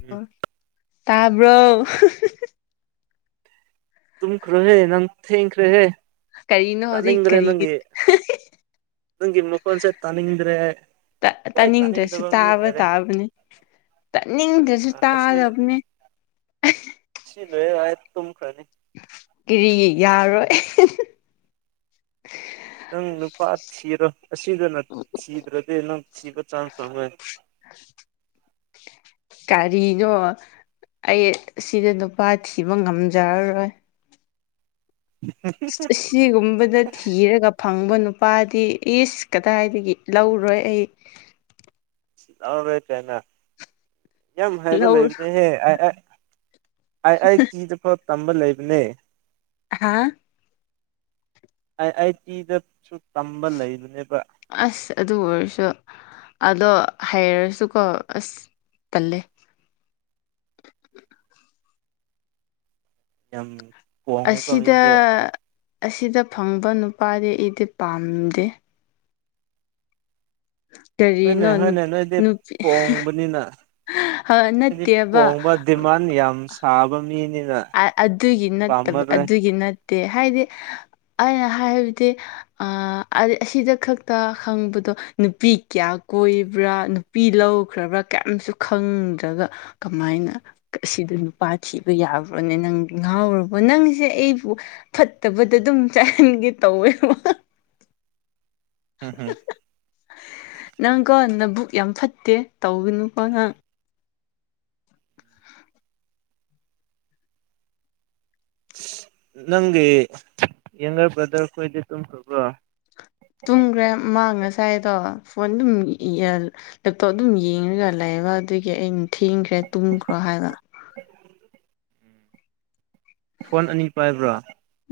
ꯎꯝ ꯇꯥꯕ꯭ꯔꯣ ꯇꯨꯝꯈ꯭ꯔꯣꯍꯦ ꯅꯪ ꯊꯦꯡꯈ꯭ꯔꯦꯍꯦ ꯀꯔꯤꯅꯣ ꯍꯧꯖꯤꯛ ꯇꯥꯅꯤꯡꯗ꯭ꯔꯦ ꯀꯔꯤꯒꯤ ꯅꯪꯒꯤ ꯅꯪꯒꯤ ꯃꯈꯣꯟꯁꯦ ꯇꯥꯅꯤꯡꯗ꯭ꯔꯦ ꯍꯣꯏ ꯇꯥꯅꯤꯡꯗ꯭ꯔꯁꯨ ꯇꯥꯅꯤꯡꯗꯕ ꯃꯤ ꯇꯥꯕ ꯑꯣꯏꯔꯦ ꯇꯥꯕꯅꯤ ꯇꯥꯅꯤꯡꯗ꯭ꯔꯁꯨ ꯇꯥꯒꯗꯕꯅꯦ ꯁꯤꯂꯣꯏꯔ ꯑꯥꯏ ꯇꯨꯝꯈ꯭ꯔꯅꯤ ꯀ꯭ꯔꯤꯒꯤ ꯌꯥꯔꯣꯏ ꯅꯪ ꯅꯨꯄꯥ ꯊꯤꯔꯣ ꯑꯁꯤꯗꯅ ꯊꯤꯗ꯭ꯔꯗꯤ ꯅꯪ ꯊꯤꯕ ꯆꯥꯟꯁ ꯐꯪꯉꯣꯏ [inaudible] ꯀꯥꯔꯤꯅꯣ ꯑꯩ ꯁꯤꯗ ꯅꯨꯄꯥ ꯊꯤꯕ ꯉꯝꯖꯔꯔꯣꯏ ꯍ ꯍꯥ ꯍ ꯑꯁꯤꯒꯨꯝꯕꯗ ꯊꯤꯔꯒ ꯐꯪꯕ ꯅꯨꯄꯥꯗꯤ ꯏꯁ ꯀꯗꯥꯏꯗꯒꯤ ꯂꯧꯔꯣꯏ ꯑꯩ ꯂꯥꯎꯔꯦ ꯀꯥꯏꯅꯥ ꯌꯥꯝ ꯍꯥꯏꯕ ꯂꯧꯔꯣꯏ ꯂꯩꯕꯅꯦꯍꯦ ꯑ ꯑꯥ ꯑꯥꯏ ꯑꯥꯏ ꯇꯤꯗ ꯐꯥꯎ ꯇꯝꯕ ꯂꯩꯕꯅꯦ ꯑꯍꯥꯥ ꯑꯥꯏ ꯑꯥꯏ ꯇꯤ ꯗꯁꯨ ꯇꯝꯕ ꯂꯩꯕꯅꯦꯕ ꯑꯁ ꯑꯗꯨ ꯑꯣꯏꯔꯁꯨ ꯑꯗꯣ ꯍꯩꯔꯁꯨꯀꯣ ꯑꯁ ꯇꯜꯂꯦ ꯌꯥꯝ ꯄꯣꯡꯉꯦꯀꯣ ꯑꯁꯤꯗ ꯃꯤꯗꯤ ꯑꯁꯤꯗ ꯐꯪꯕ ꯅꯨꯄꯥꯗꯤ ꯑꯩꯗꯤ ꯄꯥꯝꯗꯦ ꯍꯣꯏꯅꯦ ꯀꯔꯤꯅꯣ ꯍꯣꯏꯅꯦ ꯅꯣꯏꯗꯤ ꯅꯨꯄꯤ ꯄꯣꯡꯕꯅꯤꯅ ꯗꯤ ꯅꯠꯇꯦꯕ ꯄꯣꯡꯕ ꯗꯤꯃꯥꯟ ꯌꯥꯝ ꯁꯥꯕ ꯃꯤꯅꯤꯅ ꯑ ꯑꯗꯨꯒꯤ ꯅꯠꯇꯕ ꯄꯥꯝꯃꯔꯣꯏ ꯑꯗꯨꯒꯤ ꯅꯠꯇꯦ ꯍꯥꯏꯗꯤ ꯑꯩꯅ ꯍꯥꯏꯕꯗꯤ ꯑ ꯑꯗ ꯑꯁꯤꯗ ꯈꯛꯇ ꯈꯪꯕꯗꯣ ꯅꯨꯄꯤ ꯀꯌꯥ ꯀꯣꯏꯕ꯭ꯔꯥ ꯄꯤ ꯂꯧꯈ꯭ꯔꯕ꯭ꯔꯥ ꯀꯩꯝꯁꯨ ꯈꯪꯗ꯭ꯔꯒ ꯀꯃꯥꯏꯅ ꯑꯁꯤꯗ ꯅꯨꯄꯥ ꯊꯤꯕ ꯌꯥꯕ꯭ꯔꯣꯅꯦ ꯅꯪ ꯉꯥꯎꯔꯕꯣ ꯅꯪꯁꯦ ꯑꯩꯕꯨ ꯐꯠꯇꯕꯗ ꯑꯗꯨꯝ ꯆꯥꯏꯍꯟꯒꯦ ꯇꯧꯋꯦꯕ ꯍꯍꯥ ꯅꯪꯀꯣ ꯅꯕꯨꯛ ꯌꯥꯝ ꯐꯠꯇꯦ ꯇꯧꯒꯅꯨꯀꯣ ꯅꯪ ꯅꯪꯒꯤ ꯌꯦꯡꯒꯔ ꯕ꯭ꯔꯗꯔ ꯈꯣꯏꯗꯤ ꯇꯨꯝꯈ꯭ꯔꯕ ꯇꯨꯝꯈ꯭ꯔꯦ ꯃꯥ ꯉꯁꯥꯏꯗꯣ ꯐꯣꯟ ꯑꯗꯨꯝ ꯌꯦꯑꯥ ꯂꯦꯞꯇꯣꯞ ꯑꯗꯨꯝ ꯌꯦꯡꯉꯒ ꯂꯩꯌꯦꯕ ꯑꯗꯨꯒꯤ ꯑꯩꯅ ꯊꯦꯡꯈ꯭ꯔꯦ ꯇꯨꯝꯈ꯭ꯔꯣ ꯍꯥꯏꯕ ꯐꯣꯟ ꯑꯅꯤ ꯄꯥꯏꯕ꯭ꯔꯥ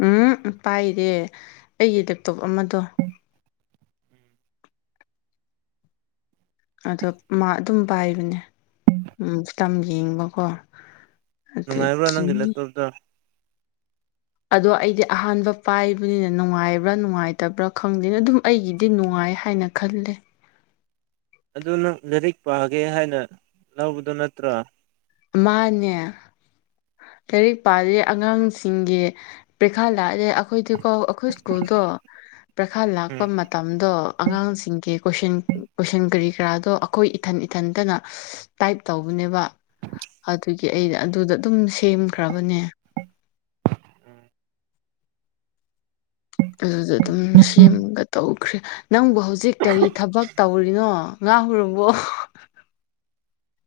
ꯎꯝꯎ ꯄꯥꯏꯗꯦ ꯑꯩꯒꯤ ꯂꯦꯞꯇꯣꯞ ꯑꯃꯗꯣ ꯑꯗꯣ ꯃꯥ ꯑꯗꯨꯝ ꯄꯥꯏꯕꯅꯦ ꯎꯝ ꯐꯤꯂꯝ ꯌꯦꯡꯕꯀꯣ ꯅꯨꯡꯉꯥꯏꯕ꯭ꯔꯣ ꯅꯪꯒꯤ ꯑꯗꯨꯒꯤꯅꯤ ꯂꯦꯞꯇꯣꯞꯇꯣ ꯑꯗꯣ ꯑꯩꯗꯤ ꯑꯍꯥꯟꯕ ꯄꯥꯏꯕꯅꯤꯅ ꯅꯨꯡꯉꯥꯏꯕ꯭ꯔꯥ ꯅꯨꯡꯉꯥꯏꯇꯕ꯭ꯔꯥ ꯈꯪꯗꯦ ꯑꯗꯨꯝ ꯑꯩꯒꯤꯗꯤ ꯅꯨꯡꯉꯥꯏ ꯍꯥꯏꯅ ꯈꯜꯂꯦ ꯑꯗꯨ ꯅꯪ ꯂꯥꯏꯔꯤꯛ ꯄꯥꯒꯦ ꯍꯥꯏꯅ ꯂꯧꯕꯗꯣ ꯅꯠꯇ꯭ꯔꯣ ꯃꯥꯟꯅꯦ ꯂꯥꯏꯔꯤꯛ ꯄꯥꯗꯦ ꯑꯉꯥꯡꯁꯤꯡꯒꯤ ꯄ꯭ꯔꯤꯈꯥ ꯂꯥꯛꯑꯗꯤ ꯑꯩꯈꯣꯏꯗꯤ ꯀꯣ ꯑꯩꯈꯣꯏ ꯁ꯭ꯀꯨꯜꯗꯣ ꯄ꯭ꯔꯤꯈꯥ ꯂꯥꯛꯄ ꯎꯝ ꯃꯇꯝꯗꯣ ꯑꯉꯥꯡꯁꯤꯡ ꯀꯦ ꯀꯣꯏꯁꯟ ꯀꯣꯏꯁꯟ ꯀꯔꯤ ꯀꯔꯥꯗꯣ ꯑꯩꯈꯣꯏ ꯏꯊꯟ ꯏꯊꯟꯇꯅ ꯇꯥꯏꯞ ꯇꯧꯕꯅꯦꯕ ꯑꯗꯨꯒꯤ ꯑꯩꯅ ꯑꯗꯨꯗ ꯑꯗꯨꯝ ꯁꯦꯝꯈ꯭ꯔꯕꯅꯦ ꯎ ꯑꯗꯨꯗ ꯑꯗꯨꯝ ꯁꯦꯝꯒ ꯇꯧꯈ꯭ꯔꯦ ꯅꯪꯕꯨ ꯍꯧꯖꯤꯛ ꯀꯔꯤ ꯊꯕꯛ ꯇꯧꯔꯤꯅꯣ ꯉꯥꯎ ꯍꯧꯔꯕꯣ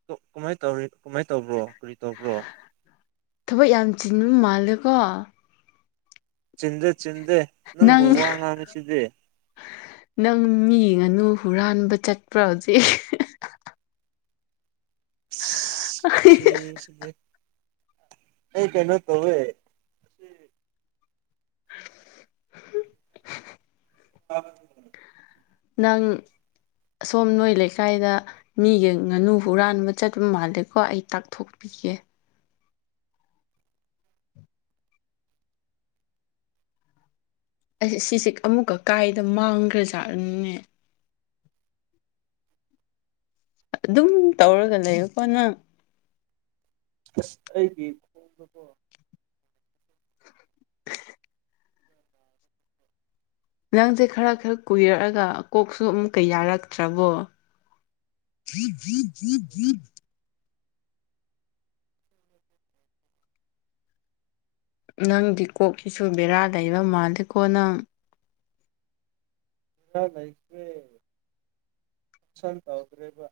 ꯗꯣ ꯀꯃꯥꯏ ꯇꯧꯔꯤ ꯀꯃꯥꯏꯅ ꯇꯧꯕ꯭ꯔꯣ ꯀꯔꯤ ꯇꯧꯕ꯭ꯔꯣ ꯊꯕꯛ ꯌꯥꯝ ꯆꯤꯟꯕ ꯃꯥꯜꯂꯦꯀꯣ ꯆꯤꯟꯗꯦ ꯆꯤꯟꯗꯦ ꯅꯪꯕꯨ ꯅꯪ ꯋꯥ ꯉꯥꯡꯉꯤ ꯁꯤꯗꯤ ꯅꯪ ꯃꯤ ꯉꯥꯅꯨ ꯍꯨꯔꯥꯟꯕ ꯆꯠꯄ꯭ꯔꯥ ꯍꯧꯖꯤꯛ ꯁꯤ [unintelligible] ꯑꯩ ꯀꯩꯩꯅꯣ ꯇꯧꯋꯦ [inaudible] [unintelligible] ꯅꯪ ꯑꯁꯣꯝ ꯅꯣꯏ ꯂꯩꯀꯥꯏꯗ ꯃꯤꯒꯤ ꯉꯥꯅꯨ ꯍꯨꯔꯥꯟꯕ ꯆꯠꯄ ꯃꯥꯜꯂꯦꯀꯣ ꯑꯩ ꯇꯥꯛꯊꯣꯛꯄꯤꯒꯦ ꯑꯩ ꯁꯤꯁꯦ ꯑꯃꯨꯛꯀ ꯀꯥꯏꯗ ꯃꯥꯡꯈ꯭ꯔꯖꯥꯠꯅꯣꯅꯦ ꯑꯗꯨꯝ ꯇꯧꯔꯒ ꯂꯩꯌꯨꯀꯣ ꯅꯪ ꯑꯁ ꯑꯩꯒꯤ ꯊꯣꯡꯕꯗꯣ ꯅꯪꯁꯦ ꯈꯔ ꯈꯔ ꯀꯨꯏꯔꯛꯑꯒ ꯀꯣꯛꯁꯨ ꯑꯃꯨꯛꯀ ꯌꯥꯔꯛꯇ꯭ꯔꯕꯣ [unintelligible] ꯅꯪꯗꯤ ꯀꯣꯛꯀꯤꯁꯨ ꯕꯦꯔꯥ ꯂꯩꯕ ꯃꯥꯂꯦꯀꯣ ꯅꯪ ꯈꯔꯥ ꯂꯥꯏꯇ꯭ꯔꯦ ꯁꯟ ꯇꯧꯗ꯭ꯔꯦꯕ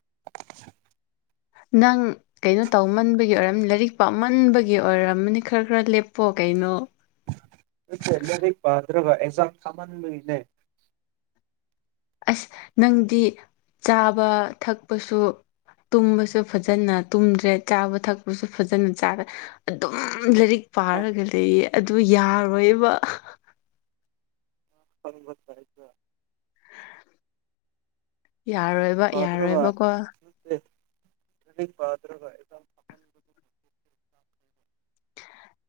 ꯅꯪ ꯀꯩꯅꯣ ꯇꯧꯃꯟꯕꯒꯤ ꯑꯣꯏꯔꯝꯅꯤ ꯂꯥꯏꯔꯤꯛ ꯄꯥ ꯃꯟꯕꯒꯤ ꯑꯣꯏꯔꯝꯃꯅꯤ ꯈꯔ ꯈꯔ ꯂꯦꯞꯄꯣ ꯀꯩꯅꯣ ꯑꯩ ꯂꯥꯏꯔꯤꯛ ꯄꯗ꯭ꯔꯒ ꯑꯦꯛꯖꯥꯝ ꯊꯥꯃꯟꯕꯩꯅꯦ ꯑꯁ ꯅꯪꯗꯤ ꯆꯥꯕ ꯊꯛꯄꯁꯨ ꯇꯨꯝꯕꯁꯨ ꯐꯖꯅ ꯇꯨꯝꯗ꯭ꯔꯦ ꯆꯥꯕ ꯊꯛꯄꯁꯨ ꯐꯖꯅ ꯆꯥꯔꯦ ꯑꯗꯨꯝ ꯂꯥꯏꯔꯤꯛ ꯄꯥꯔꯒ ꯂꯩꯌꯦ ꯑꯗꯨ ꯌꯥꯔꯣꯏꯕ [unintelligible] ꯌꯥꯔꯣꯏꯕ ꯄꯥꯗ꯭ꯔꯒ ꯌꯥꯔꯣꯏꯕꯀꯣ ꯅꯠꯇꯦ ꯂꯥꯏꯔꯤꯛ ꯄꯥꯇ꯭ꯔꯒ ꯑꯦꯛꯖꯥꯝ [unintelligible]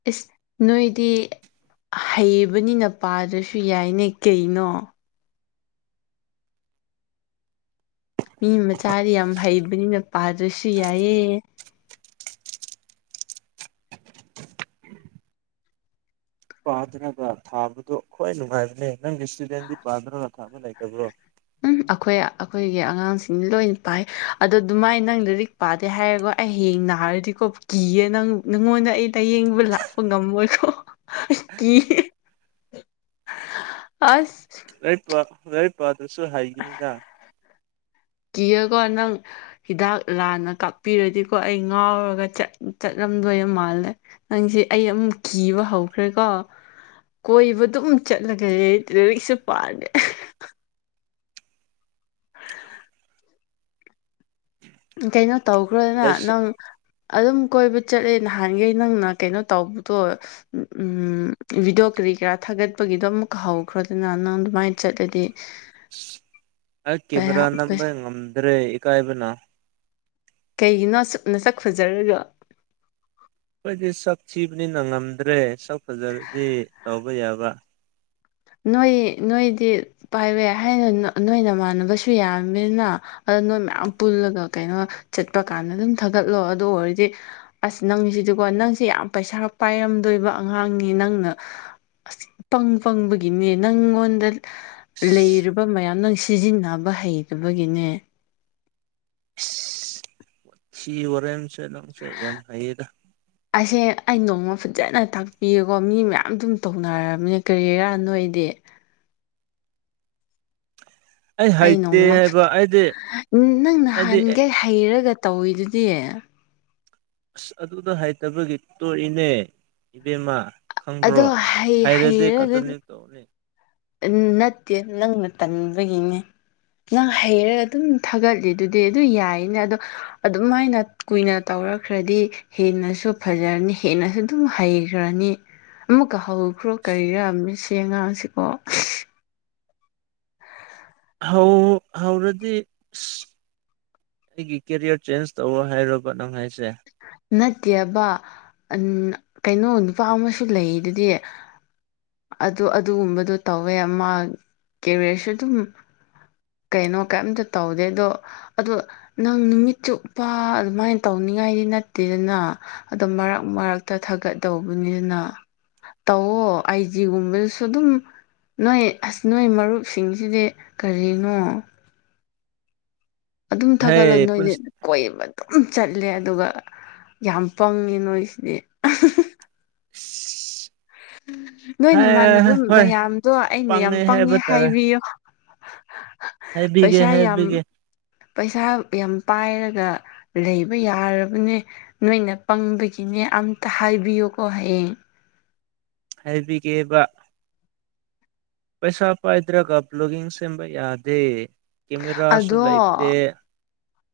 ꯏꯁ ꯅꯣꯏꯗꯤ ꯍꯩꯕꯅꯤꯅ ꯄꯥꯗ꯭ꯔꯁꯨ ꯌꯥꯏꯅꯦ ꯀꯩꯅꯣ ꯃꯤ ꯃꯆꯥꯗꯤ ꯌꯥꯝ ꯍꯩꯕꯅꯤꯅ ꯄꯥꯗ꯭ꯔꯁꯨ ꯌꯥꯏꯌꯦ ꯄꯥꯗ꯭ꯔꯒ ꯊꯥꯕꯗꯣ ꯈ꯭ꯋꯥꯏ ꯅꯨꯡꯉꯥꯏꯕꯅꯦ ꯅꯪꯒꯤ ꯏꯁꯇꯨꯗꯦꯟꯗꯤ ꯄꯥꯗ꯭ꯔꯒ ꯊꯥꯕ ꯂꯩꯇꯕ꯭ꯔꯣ ꯎꯝ ꯑꯈꯣꯏ ꯑꯈꯣꯏꯒꯤ ꯑꯉꯥꯡꯁꯤꯡꯅ ꯂꯣꯏꯅ ꯄꯥꯏ ꯑꯗ ꯑꯗꯨꯃꯥꯏꯅ ꯅꯪ ꯂꯥꯔꯤꯛ ꯄꯥꯗꯦ ꯍꯥꯏꯔꯒꯣ ꯑꯩ ꯍꯌꯦꯡ ꯅꯥꯔꯗꯤꯀꯣ ꯀꯤꯌꯦ ꯅꯪ ꯅꯪꯉꯣꯟꯗ ꯑꯩ ꯂꯥꯏꯌꯦꯡꯕ ꯂꯥꯛꯄ ꯉꯝꯃꯣꯏꯀꯣ ꯀꯤꯌꯦ ꯑꯁ ꯂꯥꯏꯔꯤꯛꯄ ꯂꯥꯏꯔꯤꯛꯄꯗꯔ꯭ꯁꯨ ꯍꯩꯒꯥꯅꯤꯗ ꯀꯤꯌꯦꯀꯣ ꯅꯪ ꯍꯤꯗꯥꯛ ꯂꯥꯟꯅ ꯀꯥꯞꯄꯤꯔꯗꯤꯀꯣ ꯑꯩ ꯉꯥꯎꯔꯒ ꯆꯠ ꯆꯠꯂꯝꯗꯣꯏ ꯃꯥꯜꯂꯦ ꯅꯪꯖꯦ ꯑꯩ ꯑꯃꯨꯛ ꯀꯤꯕ ꯍꯧꯈ꯭ꯔꯦꯀꯣ ꯀꯣꯏꯕ ꯑꯗꯨꯝ ꯆꯠꯂꯒ ꯂꯥꯔꯤꯛ ꯂꯥꯏꯔꯤꯛꯁꯨ ꯄꯥꯗꯦ ꯀꯩꯅꯣ ꯇꯧꯈ꯭ꯔꯣꯗꯅ ꯗꯁ ꯅꯪ ꯑꯗꯨꯝ ꯀꯣꯏꯕ ꯆꯠꯂꯦ ꯅꯍꯥꯟꯒꯩ ꯅꯪꯅ ꯀꯩꯅꯣ ꯇꯧꯕꯗꯣ ꯎꯝ ꯚꯤꯗꯤꯑꯣ ꯀꯔꯤ ꯀꯔꯥ ꯊꯥꯒꯠꯄꯒꯤꯗꯣ ꯑꯃꯨꯛꯀ ꯍꯧꯈ꯭ꯔꯣꯗꯅ ꯅꯪ ꯑꯗꯨꯃꯥꯏꯅ ꯆꯠꯂꯗꯤ ꯑꯁ ꯑꯩ ꯀꯦꯃꯦꯔꯥ ꯅꯝꯕ ꯉꯝꯗ꯭ꯔꯦ ꯏꯀꯥꯏꯕꯅ ꯀꯩꯒꯤꯅꯣ ꯑꯁꯨꯛ ꯃꯁꯛ ꯐꯖꯔꯒꯥ ꯑꯈꯣꯏꯗꯤ ꯁꯛ ꯊꯤꯕꯅꯤꯅ ꯉꯝꯗ꯭ꯔꯦ ꯁꯛ ꯐꯖꯔꯗꯤ ꯇꯧꯕ ꯌꯥꯕ ꯅꯣꯏ ꯅꯣꯏꯗꯤ ꯄꯥꯏꯕ ꯍꯥꯏꯅ ꯅꯣꯏ ꯅꯃꯥꯟꯅꯕꯁꯨ ꯌꯥꯝꯃꯤꯅ ꯑꯗ ꯅꯣꯏ ꯃꯌꯥꯝ ꯄꯨꯜꯂꯒ ꯀꯩꯅꯣ ꯆꯠꯄ ꯀꯥꯟꯗ ꯑꯗꯨꯝ ꯊꯥꯒꯠꯂꯣ ꯑꯗꯨ ꯑꯣꯏꯔꯗꯤ ꯑꯁ ꯅꯪꯁꯤꯗꯤꯀꯣ ꯅꯪꯁꯦ ꯌꯥꯝ ꯄꯩꯁꯥ ꯄꯥꯏꯔꯝꯗꯣꯏꯕ ꯑꯉꯥꯡꯅꯤ ꯅꯪꯅ ꯄꯪ ꯄꯪꯕꯒꯤ ꯒꯤꯅꯦ ꯅꯪꯉꯣꯟꯗ ꯂꯩꯔꯕ ꯃꯌꯥꯝ ꯅꯪ ꯁꯤꯖꯤꯟꯅꯕ ꯍꯩꯇꯕꯒꯤꯅꯦ ꯁꯤ ꯋꯥꯔꯦꯝ ꯌꯥꯝ ꯍꯩꯌꯦꯗ ꯑꯁꯦ ꯑꯩ ꯅꯣꯡꯃ ꯐꯖꯅ ꯇꯥꯛꯄꯤꯒꯦꯀꯣ ꯃꯤ ꯃꯌꯥꯝ ꯑꯗꯨꯝ ꯇꯧꯅꯔꯝꯅꯦ ꯀꯔꯤꯔꯥ ꯅꯣꯀ ꯏꯗꯤ ꯑꯩ ꯍꯩꯇꯦ ꯅꯣꯡꯃ ꯍꯥꯏꯕ ꯑꯩꯗꯤ ꯅꯪ ꯑꯩꯗꯤ ꯅꯍꯥꯟꯒꯩ ꯍꯩꯔꯒ ꯇꯧꯋꯤꯗꯨꯗꯤ ꯑꯁ ꯑꯗꯨꯗ ꯍꯩꯇꯕꯒꯤ ꯇꯣꯛꯏꯅꯦ ꯏꯕꯦꯝꯃ ꯑꯗꯣ ꯈꯪꯕ꯭ꯔꯣ ꯍꯩ ꯍꯥꯏꯔꯗꯤ ꯍꯩꯔꯒ [unintelligible] ꯅꯠꯇꯦ ꯅꯪꯅ ꯇꯟꯕꯒꯤꯅꯦ ꯅꯪ ꯍꯩꯔꯒ ꯑꯗꯨꯝ ꯊꯥꯒꯠꯂꯤꯗꯨꯗꯤ ꯑꯗꯨ ꯌꯥꯏꯅ ꯑꯗꯣ ꯑꯗꯨꯝꯃꯥꯏꯅ ꯀꯨꯏꯅ ꯇꯧꯔꯛꯈ꯭ꯔꯗꯤ ꯍꯦꯟꯅꯁꯨ ꯐꯖꯔꯅꯤ ꯍꯦꯟꯅꯁꯨ ꯑꯗꯨꯝ ꯍꯩꯈ꯭ꯔꯅꯤ ꯑꯃꯨꯛꯀ ꯍꯧꯈ꯭ꯔꯣ ꯀꯔꯤꯔꯥ ꯃꯁꯤ ꯑꯉꯥꯡꯁꯦꯀꯣ ꯍꯧ ꯍꯧꯔꯗꯤ ꯑꯁ ꯑꯩꯒꯤ ꯀꯦꯔꯤꯌꯔ ꯆꯦꯟꯖ ꯇꯧꯔꯣ ꯍꯥꯏꯔꯣꯕ ꯅꯪ ꯍꯥꯏꯁꯦ ꯅꯠꯇꯦꯕ ꯎꯝ ꯀꯩꯅꯣ ꯅꯨꯄꯥ ꯑꯃꯁꯨ ꯂꯩꯗꯨꯗꯤ ꯑꯗꯣ ꯑꯗꯨꯒꯨꯝꯕꯗꯣ ꯇꯧꯋꯦ ꯃꯥ ꯀꯦꯔꯤꯌꯔꯁꯨ ꯑꯗꯨꯝ ꯀꯩꯅꯣ ꯀꯩꯝꯇ ꯇꯧꯗꯦ ꯑꯗꯣ ꯑꯗꯣ ꯅꯪ ꯅꯨꯃꯤꯠ ꯆꯨꯞꯄ ꯑꯗꯨꯃꯥꯏꯅ ꯇꯧꯅꯤꯡꯉꯥꯏꯗꯤ ꯅꯠꯇꯦꯗꯅ ꯑꯗꯣ ꯃꯔꯛ ꯃꯔꯛꯇ ꯊꯥꯒꯠꯗꯧꯕꯅꯤꯅ ꯇꯧꯑꯣ ꯑꯥꯏꯖꯤꯒꯨꯝꯕꯗꯁꯨ ꯑꯗꯨꯝ ꯅꯣꯏ ꯑꯁ ꯅꯣꯏ ꯃꯔꯨꯞꯁꯤꯡꯁꯤꯗꯤ ꯀꯔꯤꯅꯣ ꯑꯗꯨꯝ ꯊꯥꯒꯠꯂꯣ ꯍꯩ ꯅꯣꯏꯗꯤ ꯄꯨꯟꯁ ꯀꯣꯏꯕ ꯑꯗꯨꯝ ꯆꯠꯂꯦ ꯑꯗꯨꯒ ꯌꯥꯝ ꯄꯪꯉꯤ ꯅꯣꯏꯁꯤꯗꯤ [inaudible] ꯅꯣꯏ ꯅꯃꯥꯟꯅꯕ ꯍꯣꯏ ꯃꯌꯥꯝꯗꯣ ꯑꯩꯅ ꯌꯥꯝ ꯄꯪꯉꯦ ꯍꯥꯏꯕ ꯇꯥꯔꯦ ꯍꯥꯏꯕꯤꯌꯣ ꯍꯥꯏꯕꯤꯒꯦ ꯄꯩꯁꯥ ꯌꯥꯝ ꯍꯥꯏꯕꯤꯒꯦ ꯄꯩꯁꯥ ꯌꯥꯝ ꯄꯥꯏꯔꯒ ꯂꯩꯕ ꯌꯥꯔꯕꯅꯦ ꯅꯣꯏꯅ ꯄꯪꯕꯒꯤꯅꯦ ꯑꯝꯇ ꯍꯥꯏꯕꯤꯌꯨꯀꯣ ꯍꯌꯦꯡ ꯍꯥꯏꯕꯤꯒꯦꯕ ꯄꯩꯁꯥ ꯄꯥꯏꯗ꯭ꯔꯒ ꯕ꯭ꯂꯣꯒꯤꯡ ꯁꯦꯝꯕ ꯌꯥꯗꯦ ꯀꯦꯃꯦꯔꯥꯁꯨ ꯑꯗꯣ ꯂꯩꯇꯦ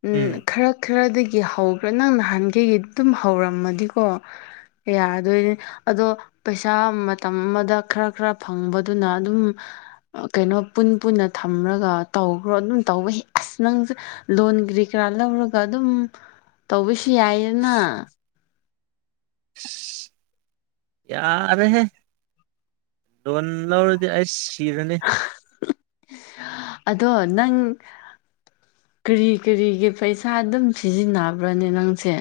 ꯎꯝ ꯈꯔ ꯈꯔꯗꯒꯤ ꯍꯧꯒ꯭ꯔꯥ ꯅꯪ ꯅꯍꯥꯟꯒꯩꯗꯩ ꯑꯗꯨꯝ ꯍꯧꯔꯝꯃꯗꯤꯀꯣ ꯌꯥꯗꯣꯏꯅꯦ ꯑꯗꯣ ꯄꯩꯁꯥ ꯃꯇꯝ ꯑꯃꯗ ꯈꯔ ꯈꯔ ꯐꯪꯕꯗꯨꯅ ꯑꯗꯨꯝ ꯀꯩꯅꯣ ꯄꯨꯟ ꯄꯨꯟꯅ ꯊꯝꯔꯒ ꯇꯧꯒ꯭ꯔꯣ ꯑꯗꯨꯝ ꯇꯧꯕꯍꯦ ꯑꯁ ꯅꯪꯁꯦ ꯂꯣꯟ ꯀꯔꯤ ꯀꯔꯥ ꯂꯧꯔꯒ ꯑꯗꯨꯝ ꯇꯧꯕꯁꯨ ꯌꯥꯏꯌꯦꯅ ꯌꯥꯔꯦꯍꯦ ꯂꯣꯟ ꯂꯧꯔꯗꯤ ꯑꯩ ꯁꯤꯔꯅꯤ ꯑꯗꯣ ꯅꯪ ꯀꯔꯤ ꯀꯔꯤꯒꯤ ꯄꯩꯁꯥ ꯑꯗꯨꯝ ꯁꯤꯖꯤꯟꯅꯕ꯭ꯔꯅꯦ ꯅꯪꯁꯦ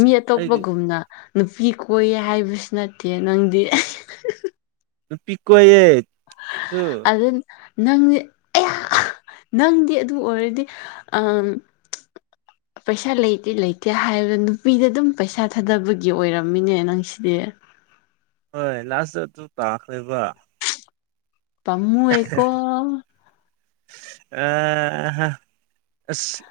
ꯃꯤ ꯑꯩꯒꯤ ꯑꯇꯣꯞꯄꯒꯨꯝꯅ ꯅꯨꯄꯤ ꯀꯣꯏꯌꯦ ꯍꯥꯏꯕꯁꯨ ꯅꯠꯇꯦ ꯅꯪꯗꯤ ꯅꯨꯄꯤ ꯀꯣꯏꯌꯦ ꯑꯩꯁꯨ ꯑꯗꯨ ꯅꯪꯗꯤ ꯑꯌꯥ ꯅꯪꯗꯤ ꯑꯗꯨ ꯑꯣꯏꯔꯗꯤ ꯑꯥꯝ ꯄꯩꯁꯥ ꯂꯩꯇꯦ ꯂꯩꯇꯦ ꯍꯥꯏꯔ ꯅꯨꯄꯤꯗ ꯑꯗꯨꯝ ꯄꯩꯁꯥ ꯊꯥꯗꯕꯒꯤ ꯑꯣꯏꯔꯝꯃꯤꯅꯦ ꯅꯪꯁꯤꯗꯤ ꯍꯣꯏ ꯂꯥꯁꯇ ꯑꯗꯨ ꯇꯥꯈ꯭ꯔꯦꯕ ꯄꯝꯃꯨꯏꯌꯦꯀꯣ ꯑꯥꯍꯥ ꯑꯁ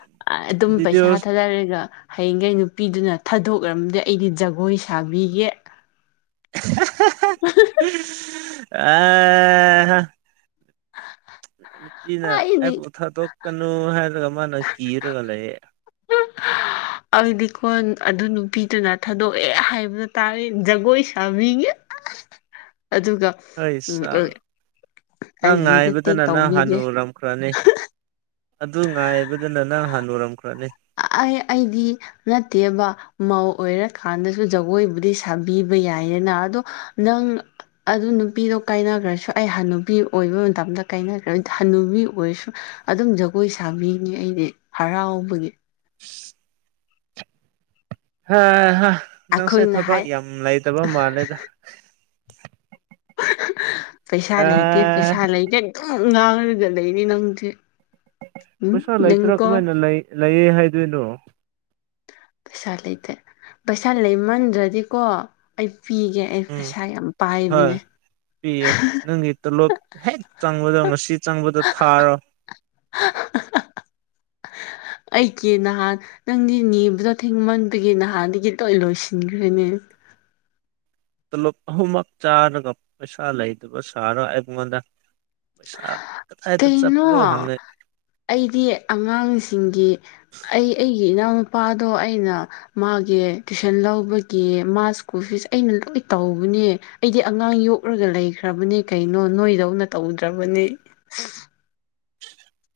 ꯑꯗꯨꯝ ꯚꯤꯗꯤꯑꯣ ꯄꯩꯁꯥ ꯊꯥꯗꯔꯒ ꯍꯌꯦꯡꯒꯩ ꯅꯨꯄꯤꯗꯨꯅ ꯊꯥꯗꯣꯛꯔꯝꯔꯗꯤ ꯑꯩꯗꯤ ꯖꯒꯣꯏ ꯁꯥꯕꯤꯒꯦ ꯍꯥꯍꯥ ꯑꯥꯍꯥ [unintelligible] [unintelligible] ꯅꯨꯄꯤꯅ ꯑꯩꯗꯤ ꯑꯩꯕꯨ ꯊꯥꯗꯣꯛꯀꯅꯨ ꯍꯥꯏꯔꯒ ꯃꯥꯅ ꯀꯤꯔꯒ ꯂꯩꯌꯦ [unintelligible] ꯑꯩꯗꯤꯀꯣ ꯑꯗꯨ ꯅꯨꯄꯤꯗꯨꯅ ꯊꯥꯗꯣꯛꯑꯦ ꯍꯥꯏꯕꯗꯨ ꯇꯥꯔꯦ ꯖꯒꯣꯏ ꯁꯥꯕꯤꯒꯦ ꯑꯗꯨꯒ ꯑꯩ ꯎꯝ ꯁꯥꯥ ꯑꯩ ꯅꯪ ꯑꯥꯏꯖꯤꯗ ꯇꯦꯛ ꯉꯥꯏꯕꯗꯅ ꯅꯪ ꯇꯧꯕꯤꯒꯦ ꯍꯅꯨꯔꯝꯈ꯭ꯔꯅꯤ ꯑꯗꯨ ꯉꯥꯏꯕꯗꯅ ꯅꯪ ꯍꯥꯟꯅꯨꯔꯝꯈ꯭ꯔꯅꯤ ꯑꯩ ꯑꯩꯗꯤ ꯅꯠꯇꯦꯕ ꯃꯧ ꯑꯣꯏꯔꯀꯥꯟꯗꯖꯨ ꯖꯒꯣꯏꯕꯨꯗꯤ ꯁꯥꯕꯤꯕ ꯌꯥꯏꯌꯦꯅ ꯑꯗꯣ ꯅꯪ ꯑꯗꯨ ꯅꯨꯄꯤꯗꯣ ꯀꯥꯏꯅꯒ꯭ꯔꯁꯨ ꯑꯩ ꯍꯥꯟꯅꯨꯕꯤ ꯑꯣꯏꯕ ꯃꯇꯝꯗ ꯀꯥꯏꯅꯈ꯭ꯔ ꯍꯟꯅꯨꯕꯤ ꯑꯣꯏꯔꯁꯨ ꯑꯗꯨꯝ ꯖꯒꯣꯏ ꯁꯥꯕꯤꯅꯤ ꯑꯩꯗꯤ ꯍꯔꯥꯎꯕꯒꯤ ꯍꯦꯍꯥ ꯅꯪꯁꯦ ꯑꯩꯈꯣꯏꯅ ꯊꯕꯛ ꯍꯥꯏ ꯌꯥꯝ ꯂꯩꯇꯕ ꯃꯥꯜꯂꯦꯗ ꯄꯩꯁꯥ ꯂꯩꯇꯦ ꯑꯦ ꯄꯩꯁꯥ ꯂꯩꯇꯦ ꯑꯗꯨꯝ ꯉꯥꯡꯔꯒ ꯂꯩꯅꯦ ꯅꯪꯖꯦ ꯄꯩꯁꯥ ꯂꯩꯇ꯭ꯔꯥ ꯀꯃꯥꯏꯅ ꯂꯩ ꯂꯩꯌꯦ ꯍꯥꯏꯗꯣꯏꯅꯣ ꯄꯩꯁꯥ ꯂꯩꯇꯦ ꯄꯩꯁꯥ ꯂꯩꯃꯟꯗ꯭ꯔꯗꯤꯀꯣ ꯑꯩ ꯄꯤꯒꯦ ꯑꯩ ꯎꯝ ꯄꯩꯁꯥ ꯌꯥꯝ ꯍꯣꯏ ꯄꯥꯏꯕꯅꯦ ꯄꯤꯌꯦ ꯅꯪꯒꯤ ꯇꯣꯂꯣꯞ ꯍꯦꯛ ꯆꯪꯕꯗꯣ ꯉꯁꯤ ꯆꯪꯕꯗꯣ ꯊꯥꯔꯣ ꯑꯩꯀꯤ ꯅꯍꯥꯟ ꯅꯪꯗꯤ ꯅꯤꯕꯗꯣ ꯊꯦꯡꯃꯟꯕꯒꯤ ꯅꯍꯥꯟꯗꯒꯤ ꯂꯣꯏ ꯂꯣꯏꯁꯤꯒ꯭ꯔꯦꯅꯦ ꯇꯣꯂꯣꯞ ꯑꯍꯨꯝꯃꯛ ꯆꯥꯔꯒ ꯄꯩꯁꯥ ꯂꯩꯇꯕ ꯁꯥꯔ ꯑꯩꯉꯣꯟꯗ ꯄꯩꯁꯥ ꯀꯗꯥꯏꯇ ꯀꯩꯅꯣ ꯆꯠꯄ꯭ꯔꯣ ꯍꯪꯪꯉꯦ ꯑꯩꯗꯤ ꯑꯉꯥꯡꯁꯤꯡꯒꯤ ꯑꯩ ꯑꯩꯒꯤ ꯏꯅꯥꯎꯅꯨꯄꯥꯗꯣ ꯑꯩꯅ ꯃꯥꯒꯤ ꯇꯨꯏꯁꯟ ꯂꯧꯕꯒꯤ ꯃꯥ ꯁ꯭ꯀꯨꯜ ꯐꯤꯁ ꯑꯩꯅ ꯂꯣꯏ ꯇꯧꯕꯅꯦ ꯑꯩꯗꯤ ꯑꯉꯥꯡ ꯌꯣꯛꯔꯒ ꯂꯩꯈ꯭ꯔꯕꯅꯦ ꯀꯩꯅꯣ ꯅꯣꯏꯗꯧꯅ ꯇꯧꯗ꯭ꯔꯕꯅꯦ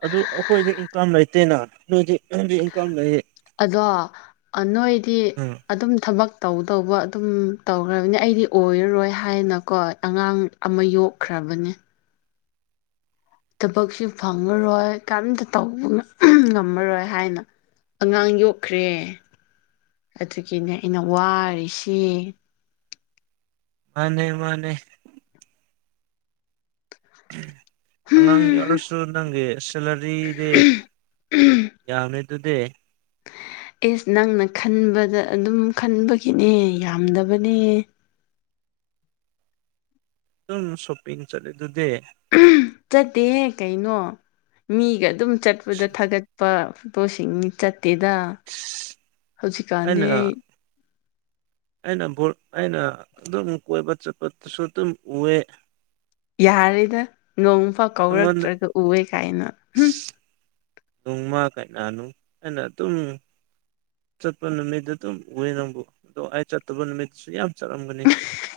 ꯑꯗꯨ ꯑꯩꯈꯣꯏꯗꯤ ꯏꯟꯀꯝ ꯂꯩꯇꯦꯅ ꯅꯣꯏꯗꯤ ꯅꯪꯗꯤ ꯏꯟꯀꯝ ꯂꯩꯌꯦ ꯑꯗꯣ ꯑꯥ ꯅꯣꯏꯗꯤ ꯎꯝ ꯑꯗꯨꯝ ꯊꯕꯛ ꯇꯧꯗꯧꯕ ꯑꯗꯨꯝ ꯇꯧꯔꯕꯅꯤ ꯑꯩꯗꯤ ꯑꯣꯏꯔꯔꯣꯏ ꯍꯥꯏꯅꯀꯣ ꯑꯉꯥꯡ ꯑꯃ ꯌꯣꯛꯈ꯭ꯔꯕꯅꯦ ꯊꯕꯛꯁꯨ ꯐꯪꯉꯔꯣꯏ ꯀꯩꯝꯇ ꯇꯧꯕ [unintelligible] ꯉꯝꯃꯔꯣꯏ ꯍꯥꯏꯅ ꯑꯉꯥꯡ ꯌꯣꯛꯈ꯭ꯔꯦ ꯑꯗꯨꯒꯤꯅꯦ ꯑꯩꯅ ꯋꯥꯔꯤꯁꯤ ꯃꯥꯅꯦ ꯃꯥꯅꯦ [inaudible] ꯑꯉꯥꯡ ꯌꯥꯎꯔꯁꯨ ꯅꯪꯒꯤ ꯁꯦꯂꯔꯤꯗꯤ ꯌꯥꯝꯃꯤ ꯑꯗꯨꯗꯤ ꯏꯁ ꯅꯪꯅ ꯈꯟꯕꯗ ꯑꯗꯨꯝ ꯈꯟꯕꯒꯤꯅꯦ ꯌꯥꯝꯗꯕꯅꯦ ꯑꯗꯨꯝ ꯁꯣꯄꯤꯡ ꯆꯠꯂꯤꯗꯨꯗꯤ [unintelligible] ꯆꯠꯇꯦꯍꯦ ꯀꯩꯅꯣ ꯃꯤꯒ ꯑꯗꯨꯝ ꯆꯠꯄꯗ ꯊꯥꯒꯠ ꯄꯥ ꯐꯣꯇꯣꯁꯤꯡꯅꯤ ꯆꯠꯇꯦꯗ ꯑꯩꯅ ꯍꯧꯖꯤꯛꯀꯥꯟꯗꯤ ꯑꯥ ꯑꯩꯅ ꯕꯨ ꯑꯩꯅ ꯑꯗꯨꯝ ꯀꯣꯏꯕ ꯆꯠꯄꯗꯁꯨ ꯑꯗꯨꯝ ꯎꯑꯦ ꯌꯥꯔꯦꯗ ꯅꯣꯡꯐꯥꯎ ꯅꯪꯉꯣꯟꯗ ꯀꯧꯔꯛꯇ꯭ꯔꯒ ꯎꯑꯦ ꯀꯥꯏꯅ ꯍꯨꯝ ꯅꯣꯡꯃ ꯀꯩꯅꯥꯅꯨ ꯑꯩꯅ ꯑꯗꯨꯝ ꯆꯠꯄ ꯅꯨꯃꯤꯠꯇ ꯑꯗꯨꯝ ꯍꯋꯦ ꯅꯪꯕꯨ ꯑꯗꯣ ꯑꯩ ꯆꯠꯇꯕ ꯅꯨꯃꯤꯠꯇꯁꯨ ꯌꯥꯝ ꯆꯠꯂꯝꯒꯅꯤ